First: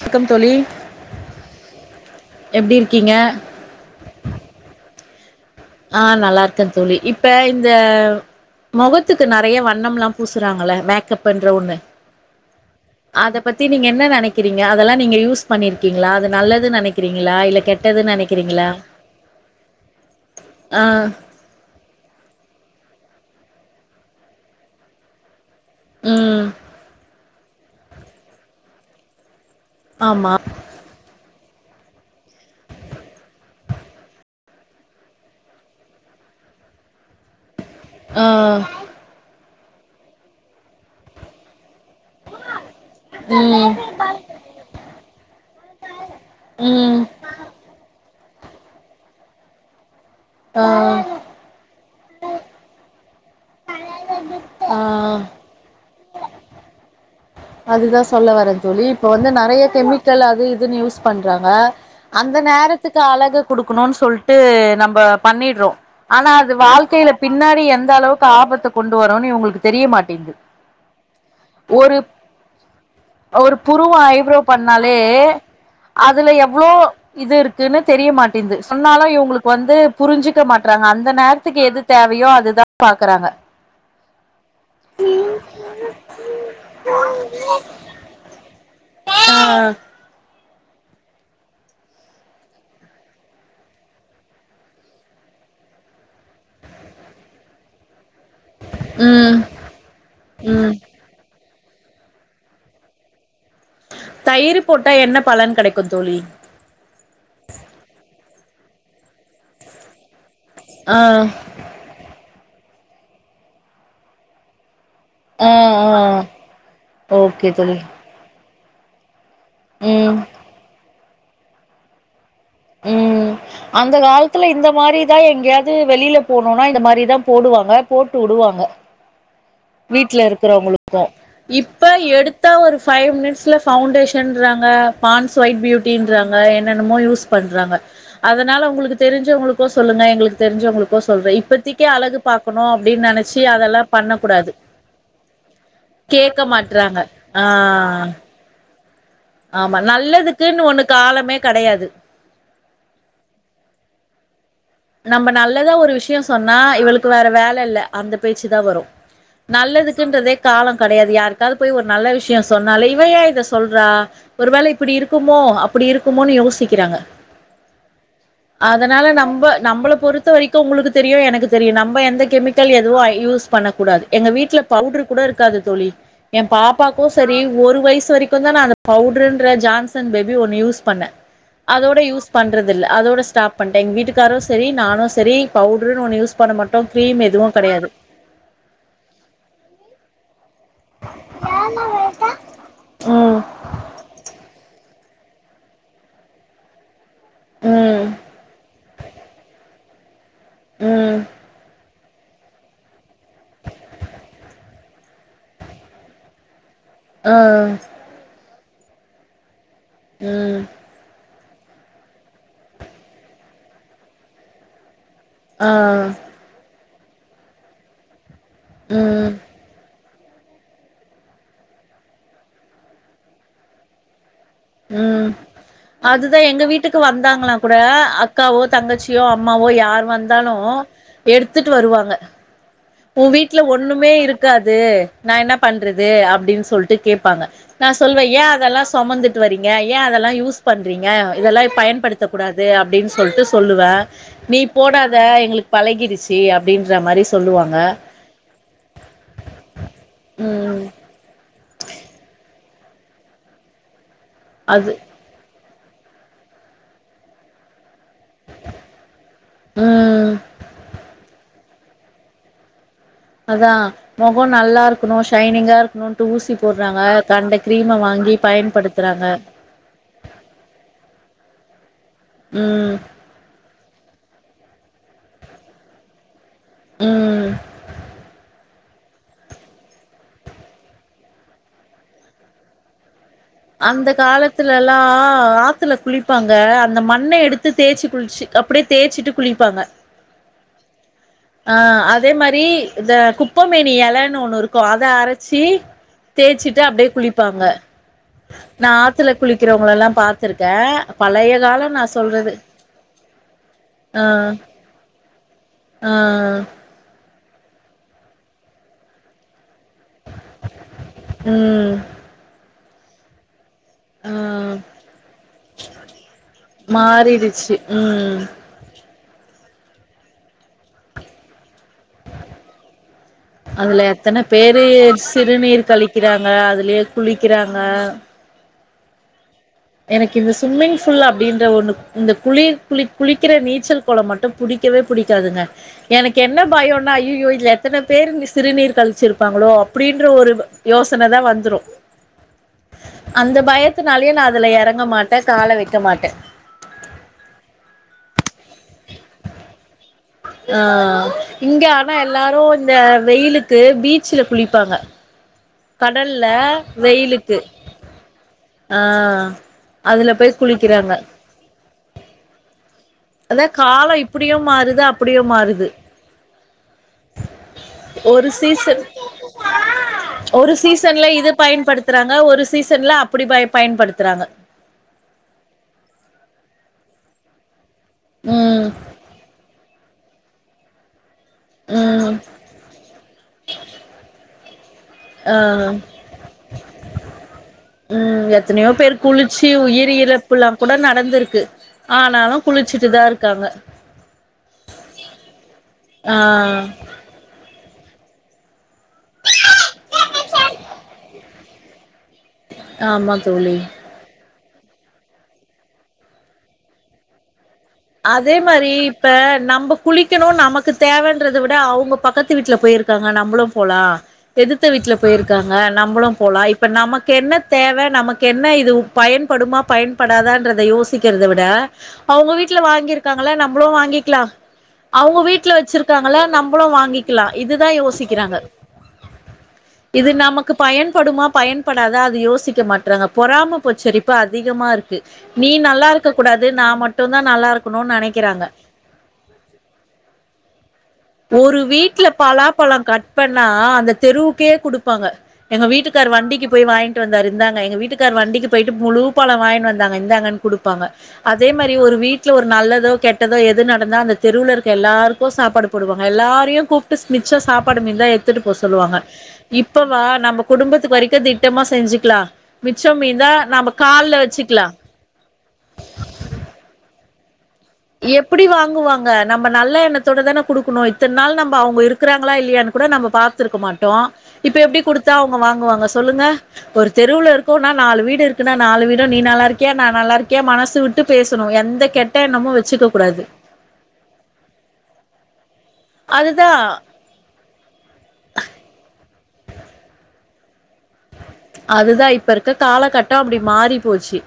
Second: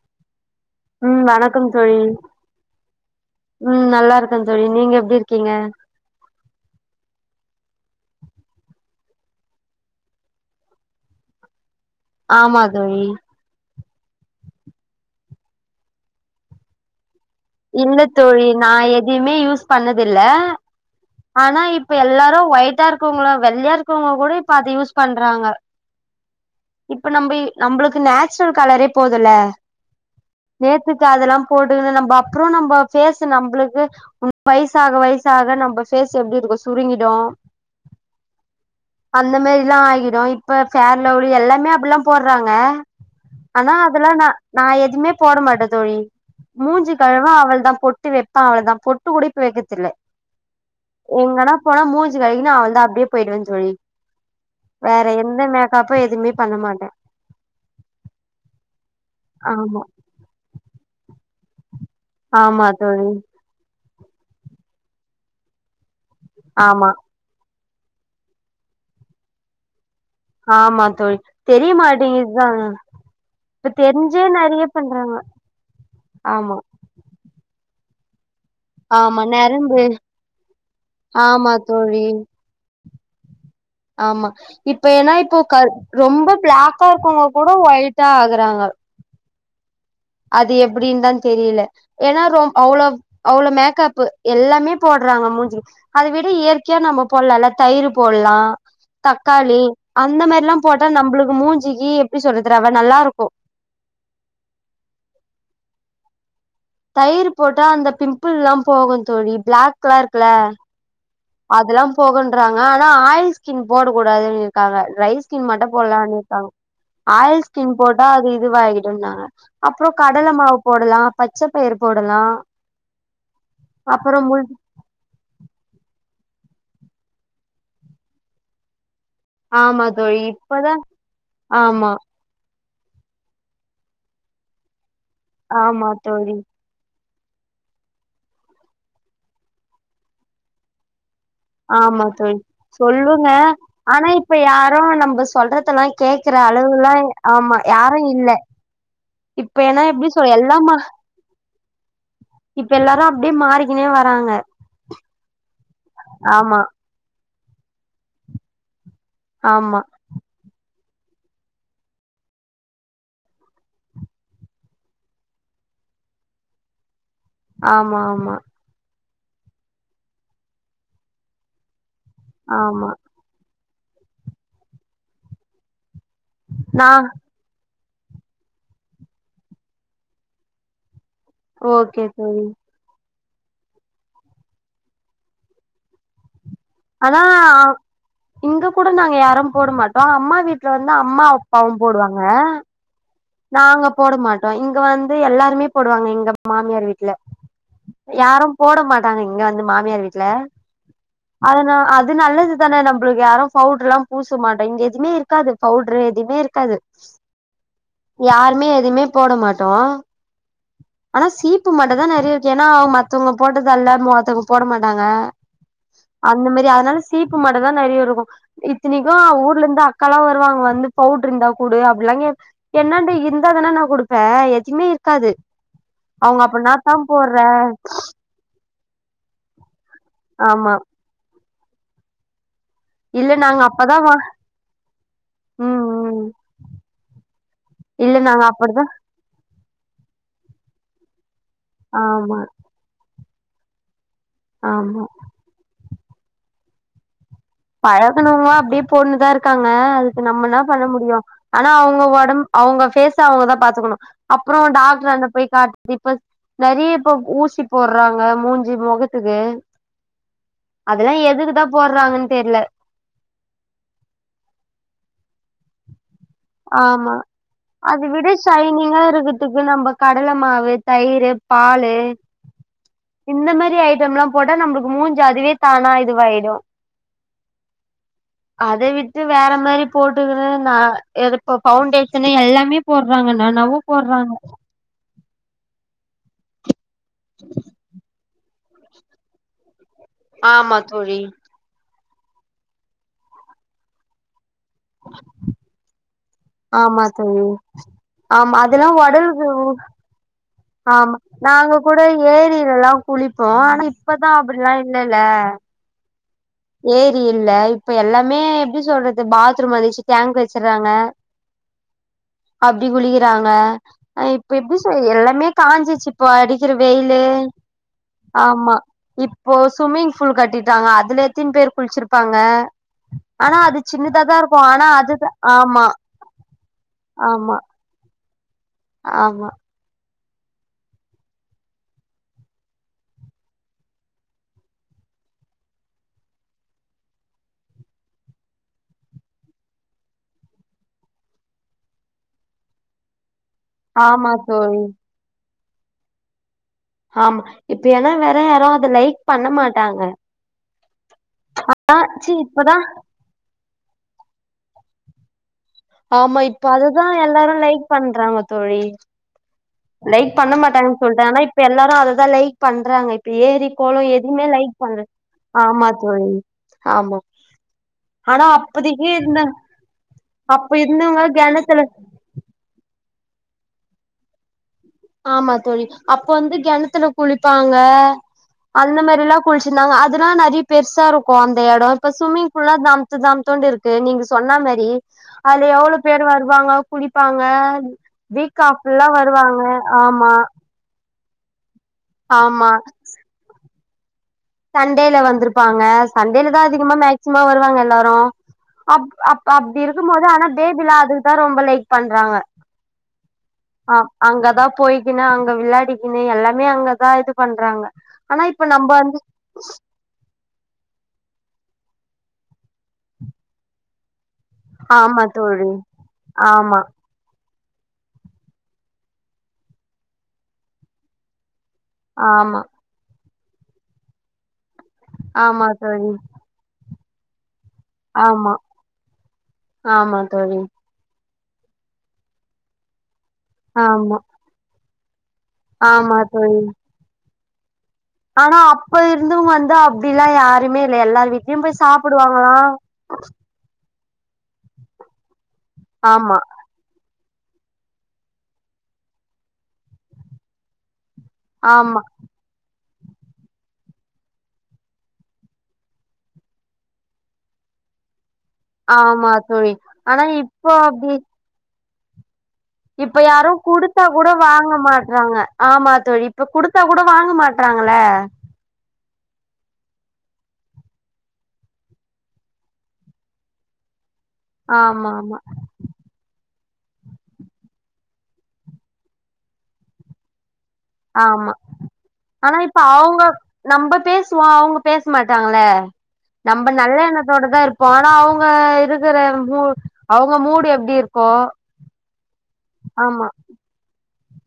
வணக்கம் தோழி உம் வணக்கம் தோழி எப்டி இருக்கீங்க உம் நல்லா இருக்கேன் தோழி நீங்க எப்டி இரு ஆஹ் நல்லா இருக்கேன் தோழி இப்ப இந்த முகத்துக்கு நறைய வண்ணம்லாம் பூசுறாங்கள மேக்கப்ன்ற ஒண்ணு ஆமா தோழி அத பத்தி நீங்க என்ன நெனைக்கிறீங்க அதெல்லாம் நீங்க யூஸ் பண்ணிருக்கீங்களா அது நல்லது நெனக்கிறீங்க இல்ல தோழி நான் எதுமே யூஸ் பண்ணதில்ல ஆ ஆனா இப்ப எல்லாரும் வயிற் இருக்கவங்களோ வெள்ளயா இருக்கவுங்க கூட இப்ப அதை யூஸ் பண்றாங்க ம் இப்ப நம்ம நம்மளுக்கு நேச்சுரல் கலரே போதுல்ல ஆமா நேத்துக்கு அதெல்லாம் போடு நம் அப்புறம் நம்ம பேஸ் நம்மளுக்கு வயசாக வயசாக நம்ம பேஸ் எப்டி இருக்கும் சுருங்கிடும் ஆஹ் ல்லாம் ஆகிடும் இப்பேர்லவுலி எல்லாமே எல்லாம் போட்றாங்க ம் ஆனா அதெல்லாம் ந நான் எதுவுமே போட மாட்டேன் தோழி ம் மூஞ்சுக்கு அவள தான் பொட்டு வப்பான் அவள தான் பொட்டு டு கூட இப்பவெக்கிரதில்ல ஆ எங்கன்னா போனா மூஞ் கழுவி அவள்தான் அப்டியே போயிடுவேன்னு தொழி வேற ஆ எந்த மேக்கப் இப்ப எதுவுமே பண்ண மாட்டன் அதுதான் சொல்ல வரேன் தோழி இப்ப வந்து நறைய ஆமா கெமிக்கல் அது இதுன்னு யூஸ் பண்ண ப்புங்கா அந்த ஆமா நேரத்துக்கு தோழி அழக குடுக்கணும்னு சொல்லிட்டு நம்ம பண்ணிறோம் ஆனா அது ஆமா வாழ்க்கையில பின்னாடி எந்த அளவுக்கு ஆபத்தை கொண்டு வரோனு இவுங்களுக்கு தெரிய மாட்டே ஆமா தோழி தெரியமாட்டேங்கிது ஒரு புருவ ஐப்ரோ நெறைய பண்ணாலே பண்றாங்க அதுல ஆமா எவ்ளோ இது இருக்கு ன்னு தெரியமாட் ங்கிது சொன்னாலும் ஆமா இவுங்களுக்கு வந்து நரம்பு புரிஞ்சுக்க மாட்டறாங்க அந்த ஆமா நேரத்துக்கு எது தோழி தேவையோ அதுதான் பாக்குறாங்க ஆமா இப்ப ஏன்னா இப்போ ரொம்ப பிளாக்கா இருக்கவுங்க கூட ஒயிட்டா ஆகுறாங்க [inaudible] அது எப்டின்னு தான் தெரியல ஏன்னா ரொம் அவ்ளோஅவ்ளோ மேக்கப் எல்லாமே போடுறாங்க மூஞ்சி அதை விட இயற்கையா நம்ம போடலால்ல தயிர் போடலாம் ம் தக்காளி அந்த மாரில்லாம் ம் போட்டா நம்ளுக்கு மூஞ் சுகி எப்படி சொல்றது ரவ நல்லாருக்கும் தயிர் போட்டா என்ன பலன் கடைக்கும் தோழி தயிர் போட்டா அந்த பிம்பில்லாம் போகும் தோழி பிளாக் குலாம் இருக்குல ஆ அதெல்லாம் போக ங்க ஆனா ஆயில் ஸ்கின் போடக்கூடாதுன்னு இருக்காங்க ட்ரை ஸ்கின் ஆ மட்டும் ஆ போடலாம் இருக்காங்க ஆயில் ஓகே ஸ்கின் தோழி போட்டா அது இதுவாகிடுன்னாங்க அப்பறம் ம் கடலை மாவு போடலாம் பச்ச பயிர் போடலாம் உம் அந்த காலத்துல இந்த மாரிதான் எங்கேயாவது வெளில போனும்னா இந்த மாரிதான் போடுவாங்க போட்டு வுடுவாங்க ஆமா தோழி வீட்ல இப்பதா இருக்கிறவங்களுக்கும் இப்ப ஆமா எடுத்தா ஒரு ஃபைவ் மினிட்ஸில் ஃபவுண்டேஷன்றாங்க பான்ஸ் ஒயிட் ஆமா தோழி பியூட்டின்றாங்க என்னென்னமோ யூஸ் பண்றாங்க அதுனால உங்களுக்கு தெரிஞ்சவங்களுக்கோ சொல்லுங்க எங்களுக்கு தெரிஞ்சவங்களுக்கோ சொ சொல்றேன் இப்பதிக்கி ஆமா அழகு தோழி பாக்கணும் அப்பிடின்னு நினச்சி அதெல்லாம் பண்ணக்கூடாது ப்புறம் நம்ம சொல்றதெல்லாம் கேக்குற மாட்றாங்க அளவுல்லாம் ஆ ஆமா யாரும் இல்ல இப்ப ஆமா ஏன்னா எப்படி சொல் நல்லதுக்குன்னு எல்லாமா ஒண்ணு காலமே கெடையாது இப்ப எல்லாரும் அப்புடியே மாறிக்கினே வராங்க நம்ம நா நல்லதா ஒரு விஷயம் சொன்னா ஆமா இவளுக்கு வேற வேல இல்ல அந்த பேச்சு தான் வரும் ஆமா நல்லதுக்குன்றதே காலம் கிடையாது யாருக்காவது போய் ஒரு நல்ல விஷயம் சொன்னாலே இவ ஏன் இத சொல்றா ஒரு வேளை இப்படி இருக்குமோ அப்படி இருக்குமோன்னு யோசிக்கிறாங்க ஆமா ஆமா ரொம்ப நம்மள பொறுத்த வரைக்கும் உங்களுக்கு தெரியும் எனக்கு தெரியும் நம்ம எந் கெமிக்கல் ஆமா எதுவோ யூஸ் பண்ண கூடாது எங்க வீட்டுல பவுடரு கூட இருக்காது தோழி என் நா பாப்பாக்கும் சரி ஒரு வயசு வரைக்கும் தான் நான் அந்த பவுடருன்ற ஜான்சன் பேபி ஒண்ணு யூஸ் பண்ணேன் அதோட ஓகே யூஸ் தோழி பண்றது இல்ல அதோட ஸ்டாப் பண்டேன் எங்க வீட்டுகாரும் சரி நானும் சரி பவுடருனு ஒன்று யூஸ் பண்ண மாட் அதான் இங்க கூட நாங்க யாரும் போட மாட்டோம் அம்மா வீட் ல வந்து அம்மா அப்பாவும் போடுவாங்க ம் நாங்க போட மாட்டோம் இங்க வந் எல்லாருமே போடுவாங்க எங்க மாமியார் வீட் இல்ல ம் யாரும் போட மாட்டாங்க இங்க வந்து மா மாமியார் வீட்ல ம் அதுனா அது அது நல்லது தானே நம்மளுக்கு யாரும் பவுடர் எல்லாம் பூச மாட்டோம் இங்க எதுமே இருக்காது பவுடர் எதுமே இருக்காது ஆ யாருமே எதுமே போட மாட் டோம் ம் ஆனா சி பு மட்டு தான் நிறைய இருக்கு ஏன்னா அவங்கத்தவங்க போட்டதல்ல மத்தவங்க போட மாட்டாங்க ஆ அந்த மாரி அதுனால ஸ் சீப்பு மட்டு தான் நிறைய இருக்கும் இத்தினிக்கும் ம் ஊர்லந்து அக் கா எல்லாம் வருவாங்க வந்து பவுடுர் இருந்தா கூடு அப்படிலாம்ங்கே என்னான்ட இருதனா நா குடுப்பேன் எதுவுமே இருக்காது ம் அவங்க அதுதான் அப்ப எங்க நான் வீட்டுக்கு தான் போடுற வந்தாங்களா கூட அக்காவோ தங்கச்சியோ அம்மாவோ யார் வந்தாலும் ஆமா எடுத்து த்துட்டு வருவாங்க உன் இல்ல வீட்டுல நாங்க அப்பதான் ஒண்ணுமே வா இருக்காது நான் என்ன ம் பண்றது ம் அப்படின்னு சொல்லிட்டு கேடப்பாங்க நான் இல்ல சொல்லுவேன் நாங்க ஏன் அதெல்லாம் அப்படிதான் சுமந்துட்டு வரீங்க ஏன் அதெல்லாம் யூஸ் பண்றீங்க இதெல்லாம் பயன்படுத்தக் ஆமா கூடாது அப்பிடின் சொல்ட்டு சொல்லுவேன் நீ ஆமா போடாத எங்களுக் பழகிரிச்சு அப்படின்ற மாரி சொல்லுவோம் பழகனுங்கிலாம் அப்படியே போணுதான் இருக்காங்க அதுக்கு நம்ம இன்னா ம் பண்ண முடியும் ஆனா அவங்க உடம்பு அவங்க ஃபேஸ் அவங்கதான் பாத்துக்கணு அப்புறம் அது டாக்டர் ஆண்ட போய் காட் இப்ப நிறைய இப்ப ஊசி போடுறாங் மூஞ்சி முகத்துக்கு ம் அதெல்லாம் எதுக்குதா போடுறாங்கன் தெர்ல அதான் முகம் நல்லா இருக்கணும் ஷைனிங்கா இருக்கணும் ஆமா அத விட வாங்கி ஷைனிங்கா பயன்படுத்துறாங்க இருக்கதுக்கு நம்ம கடலை மாவு தயிரு பாலூ ம் இந்த மாரி ஐட்டம் யலாம் போட்ட நம்மளுக்கு மூஞ்சு அதுவே தானா இதுவாயிடும் உம் அத விட்டு வேற மாரி போட்டுக்குனு ந எதுப்ப பவுண்டேஷன் எல்லாமே போற அந்த காலத்லல்லாம் ஆத்துல குளிப்பாங்க அந்த மண்ணை எடுத்து தேச்சு குளிச்சு அப்டியே தேய்ச்சிட்டு குளிப்பாங்க ஆமா தோழி ஆ அதே மாரி இந்த குப்பைமேனி ஏலன்னு ஒன்னு இருக் கும் அத அரச்சி தேய்ச்சிட்டு ஆமா அப்டியே தோழி குளிப்பாங்க ஆமா அதெல்லா நா ஆத்துல ஒடலுக்கு குளிக்கிறவுங்களல்லாம் பாத் ஆமா நாங்க கூட ஏரியிலல்லா குளிப்போம் ஆனா இப்பதான் அப்டில்லாம் இல்லல்ல ஆஹ் ஏரி இல்ல இப்ப எல்லாமே எப்டி சொல்றது பாத் துரும் வந்துச்சி டேங்க் வச்சறாங்க ம் அப்டி குளிக்கிறாங்க ஹா ஆ இப்ப எப்டி சொய்ய எல்லாமே காஞ்சிச்சு இப்போ அடிக்கிற வெயிலு மாறிடுச்சு ம் ஆமா இப்போ சுவிம்மிங்பூல் கட்டிட்டாங்க அதுல எத்தின் பேர் குளிச்சிருப்பாங்க ஆனா அது அதுல சின்னதாதா எத்தனை இருக்கு பேரு ஆனா அதுதா ஆமா சிறுநீர் கழிக்கிறாங்க அதுலயே ஆமா குளிக்கிறாங்க ஆமா எனக்கு இந்த சுவிம்மிங்பூல் அப்டின்ற ஒன்னு இந்த குளிர் குளி குளிக்கிற நீச்சல் குளம் மட்டும் புடிக்கவே புடிக்காதுங்க எனக்கு என்ன பயம்னா ஐயோ இதுல எத்தனை பேர் சிறுநீர் கழிச்சிருப்பாங்களோ அப்டின்ற ஒரு யோசனைதான் வந்துரும் அந்த ஆமா பயத்தினாலயே நா அதுல தோழி இறங்க மாட்டே கால வக்க மாட்டேன் ஆமா இப்ப ஏன்னா வேற யாரும் அத லைக் பண்ண மாட்டாங்க ஆஹ் இங்க ஆனா சி எல்லாரும் இப்பதா இந்த வெயிலுக்கு பீச்சுல குளிப்பாங்க ஆமா கடல்ல இப்ப அதுதான் வெயிலுக்கு எல்லாரும் லைக் பண்றாங்க தோழி ஆ லைக் அதுல பண்ண போய் மாட்டாங்கன்னு குளிக்கிறாங்க சொல்ட்டாகனு நா இப்ப எல்லாரு அததான் லைக் பண் றாங்க இப்ப அதா ஏரி கொளம் காலோ எதுமே இப்டியு லைக் பண்ற மாறுது அப்டியு ஆமா மாறுது தோழி ஆமா ஆனா ஒரு சீசன் அப்பதிக்கிந்த அப்ப ஒரு இருந்தவுங்க சீசன்ல கெணத்துல அப்படி பாய் பயன்படுத்துறாங்க ஆமா தோழி அப்ப வந்து கெணத்துல குளிப்பாங்க ம் அந்த மாரி எல்லா குளிச்சிருந்தாங்க அது ன நறைய பெருசா இருக் கும் எடோம் இப்ப ம் சுவிம்மிங் பூல்லா தம்மாத்தோண்டு இருக்கு நீங்க சொன்னாமேரி [unintelligible] ஆ அது எவ்ளோ பேர் வருவாங்க குளிப்பாங்க ம் வீக் எத்தனையோ ஆப்லா பேர் வருவாங்க குளிச்சு உயிர் ஆமா இறப்புல்லா கூட நட நடந்திருக்கு ஆனாலும் ஆமா குளிச்சுட்டு தான் இருக்காங்க சண்டேல வந்திருப்பாங்க ஆ சண்டேல தான் அதிகமா மேக்சிமோ வருவாங்க எல்லாரும் ஹ அப் அப் அப்டி இருக்கும் போது ஆனா பேபில அதுக்குதான் ரொம்ப லைக் பண்றாங்க ஆ ஆமா தோழி ஆ அங்கதா போய்கினு அங்க விளையாடிக்கினு எல்லாமே அங்கதான் இது பண்றாங்க ஆனா அதே இப்ப நம்ம மாரி வந்து இப்ப நம்ம குளிக்கணும் நமக்கு தேவன்றத விட அவுங்க பக்கத்து வீட்டுல போயிருக்காங்க நம்மளும் போலா எதித்த வீட்ல ஆமா தோழி போயிருக்காங்க நம்மளும் போலா ஆமா இப்போ நமக்கு என்ன தேவை நமக்கு என்ன இது பயன்படுமா பயன்படாதான்றத யோசிக்கிறத விட ஆமா வாங்கிருக்காங்களா நம்மளும் வாங்கிக்கலாம் அவுங்க ஆமா வீட்ல தோழி வச்சிருக்காங்களா நம்மளும் வாங்கி க்களா இதுதான் ஆமா யோசிக்கிறாங்க ஆமா இது தோழி நமக்கு பயன்படுமா பயன்படாத அது யோசிக்க மாட்றாங்க பொறம ஆமா பொச்சரிப்பு அதிகமா இருக்கு நீ நல்லா ஆமா இருக்க தோழி கூடாது நான் மட்டும் தான் நல்லா இருக் ஆனா அப்ப இருந்தவுங்கஅப்டி எல்லாம் யாருமே இல்ல எல்லார் வீட்டு ஒரு வீட்டுல பலாப்பழம் கட் பண்ணா ஆ அந்த தெருவுக்கே குடுப்பாங்க எங்க வீட்டுக்கார் ஆமா வண்டிக்கு போய் வாங்கிட்டு வந்தார் இருந்தாங்க எங்க வீட்டுக்கார் வண்டிக்கு போயிட்டு முழு பலம் வாங்கி வந்தாங்க இருந்தாங்கன்னு கொடுப்பாங்க அதே மாரி ஆமா ஒரு வீட்டுல ஒரு நல்லது கெட்டதோ எது நடந்தா அந்த தெருவில இருக்க எல்லாருக்கும் சாப்பாடு போடுவாங்க எல்லாரையும் கூப்பிடு மிச்சா சாப்பாடு மீ தான் எடுத்துட்டு போவ சொல்லுவாங்க ஆமா தோழி இப்பவ ஆனா நம்ம இப்போ அப்டி குடும்பத்துக்கு வரைக்கும் த திட்டமா செஞ்சுக்கலா மிச்சம் இப்ப மீந்தா நம்ம யாரோகொடுத்தா கூட கால்ல வாங்க வச்சுக்கலா மாட்டறாங்க ஆமாத்தோழி இப்ப கொடுத்தா கூட வாங்க மாட்ட எப்டி வாங்குவாங்க நம்ம நல்ல எண்ணத்தோட தான கொடுக்கணும் இத்தன நாள் நம்ம அவங்க இருக்கிறாங்களா இல்லையனு கூட நம்ம பாார்த்திருக்க மாட்டோம் இப்ப எப்டி ஆமா கொடுத்தா ஆமா அவங்க வாங்குவாங்க சொல்லுங்க ஒரு தெருவவூல இருக்கும் நாலு வீடு இருக்குனா நாலு வீடும் நீ நல்லா இருக்கிய நான் நல்லா இருக்கேன் மனசு விட்டு பேசரோ எந்த கெட்ட என்னமோ வச்ச அவங்க நம்ம பேசுவ அவங்க பேச மாட் மட்டங்கள நம்ம அதுதா நல்ல எண்ணத்தோட தான் இருப்போம் ஆனா அவங்க இருக்குற அவங்க மூடு எப்டு இருக்கோ அதுதா இப்ப இருக்க ஆமா காலகட்டம் அப்படி மாறி போசீ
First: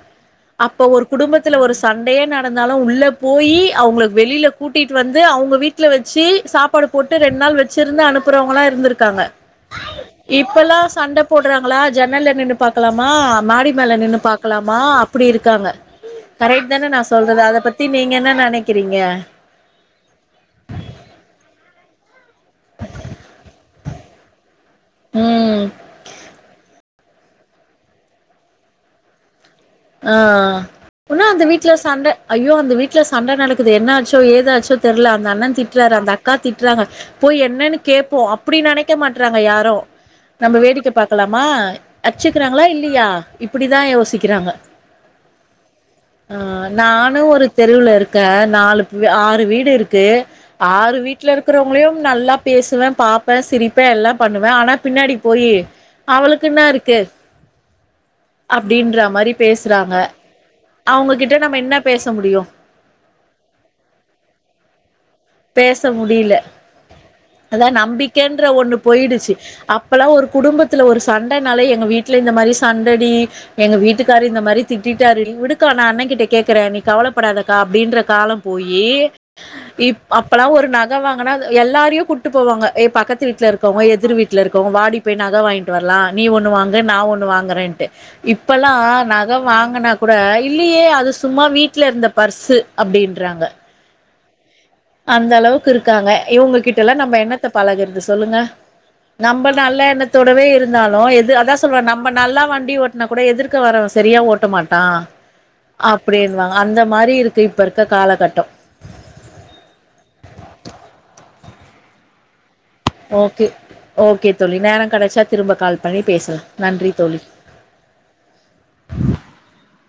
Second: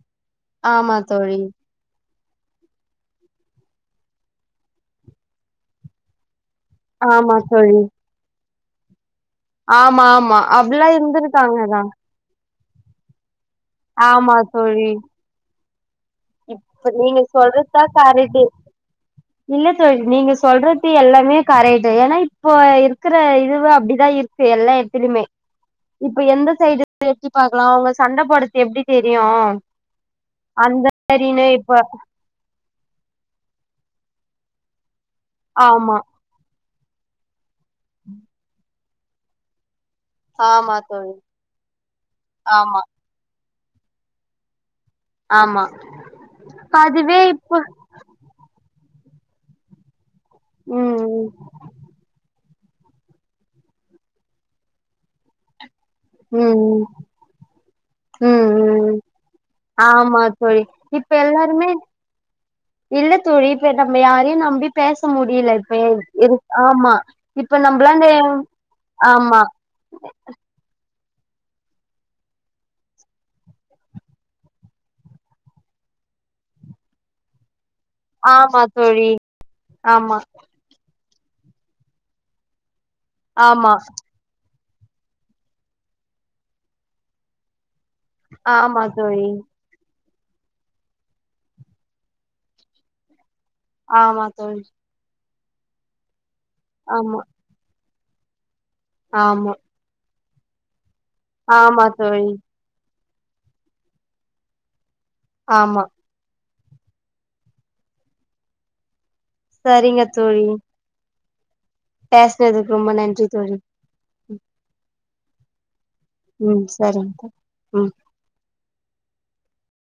அப்ப ஆமா ஒரு தோழி குடும்பத்துல ஒரு சண்ட அதே நடந்தாலும் உள்ள போய் அவங்க வெளியில கூட்டிட்டு வந்து அவங்க வீட்டல வெச்சு சாபாடு போட்டு ஆமா ரெண்டு நாள் தோழி வச்சிருந்து அனுப்புறவங்களா இருதிருக்காங்க ஆமா ஆமா அப்பல்லா இருந்திருக்காங்கா தான் நின்நூ பாக்கலாமா மாடி மேல நின்னு பாக்கலாமா தோழி அப்டி இருக்காங்க கரெக்ட் தான இப்ப நா நீங்க சொல்றது அத சொல்றதுதா பத்தி நீங்க என்ன காரக் நெனைக்கிறீங்க இல்ல தோழி சொல்ல நீங்க சொல்றது எல்லாமே காரையட்டு ஏனநா இப்போ இருக்கிற இதுவு அப்படி இதா ர் [unintelligible] எல்லா இடத்துலயுமே ம் இப் [unintelligible] ப எந்த சைடு பேசி பாக்கலாம் அவுங்க சண்டை போட்றது எப்டி தெரியும் ஆஹ் உன்னா அந்த வீட்டுல இப்ப சண்ட அய்யோ அந்த வீட்டுல சண்டை நடக்குது என்ன ஆச்சோ ஏதாச்சோ தெர்ல அந்த அண்ணன் திட்டறார் ஆமா அந்த அக்கா திட் போய் என்னன்னு கேட்போம் அப்டி நெனைக்க மாட்றாங்க யாரும் நம்ம ஆமா வேடிக்கை தோழி பாக்கலாமா அச்சுக்கிறாங்களா ஆமா இல்லையா இப்டி தான் யோசிக்கிறாங்க ஆமா ஆஹ் அதுவே நானும் ஒரு இப்ப தெருவுல இருக்கன் நாலு ஆறு வீடு இருக்கு ஆறு ம் வீட்டுல இருக்கிறவங்களையும் நல்லா பேசுவேன் பாப்பேன் சிரிப்பேன் எல்லாம் பண்ணுவேன் ஆனா பின்னாடி போயி அவளுக்கு என்னா ம் இருக்கு ம் ம் அப்படின்ற மாரி பேசுறாங்க ஆமா தோழி இப்ப அவங்ககிட்ட நம்ம எல்லாருமே என்ன பேச முடியு இல்ல தோழி நம்ம யாரையும் நம்பி பேச முடியல இப்ப பேச முடியல இரு ஆமா இப்ப அதான் நம்பளா இந்த நம்பிக்கைன்ற ஒண்ணு போயிடுச்சு ஆமா அப்பல்லாம் ஒரு குடும்பத்துல ஒரு சண்டைனால எங்க வீட்ல இந்த மாரி சண்டடி எங்க வீட்டுக்காரரு இந்த மாரி திட்டிட்டாருடி விடுக்கா நான் அண்ணன் கிட்ட கேட்கறேன் நீ கவலைப்படாதக்கா அப்டின்ற காலம் ஆமா போயி தோழி இப் ஆமா அப்பல்லாம் ஒரு நகை வாங்கினா எல்லாரையும் கூட்டு போவாங்க ஏ பக்கத்து வீட்ல ஆமா இருக்கவுங்க எதிர் வீட்டுல இருக்க வாடி போய் நகை வாங்கிட்டு வரலாம் நீ ஒண்ணு வாங்கு நான் ஒண்ணு வாங்குறேன்டு இப்பல்லாம் ஆமா தோழி நகை வாங்குனா கூட இல்லையே அது சும்மா வீட்ல இருந்த பர்ஸ் அப்படின்றாங்க ஆமா தோழி அந்த அளவுக்கு இருக்காங்க இவுங்க கிட்டல்லாம் நம்ம ஆமா என்ணத்த பழகுறது சொல்லுங்க நம்ம ஆமா நல்லா எண்ணத் தோடவே இருந்தாலும் எது அதான் சொல்றோ ஆமா நம்ம தோழி நல்லா வண்டி ஓட் நா கூட எதிர்க்க வர்ரவ சரியா ஓட்ட மாட்டான் ஆமா அப்டியல்லா அந்த மாரி இருக்கு இப்ப இருக்க காலகட்டம் சரிங்க தோழி பே அதுக்கு ரொம்ப நன்றி ஓகே தோழி ஓகே தோழி நேரம் கிடைச்சா திரும்ப கால் பண்ணி பேசலாம் ம் நன்றி தோழி சரிங்க ம் உஹ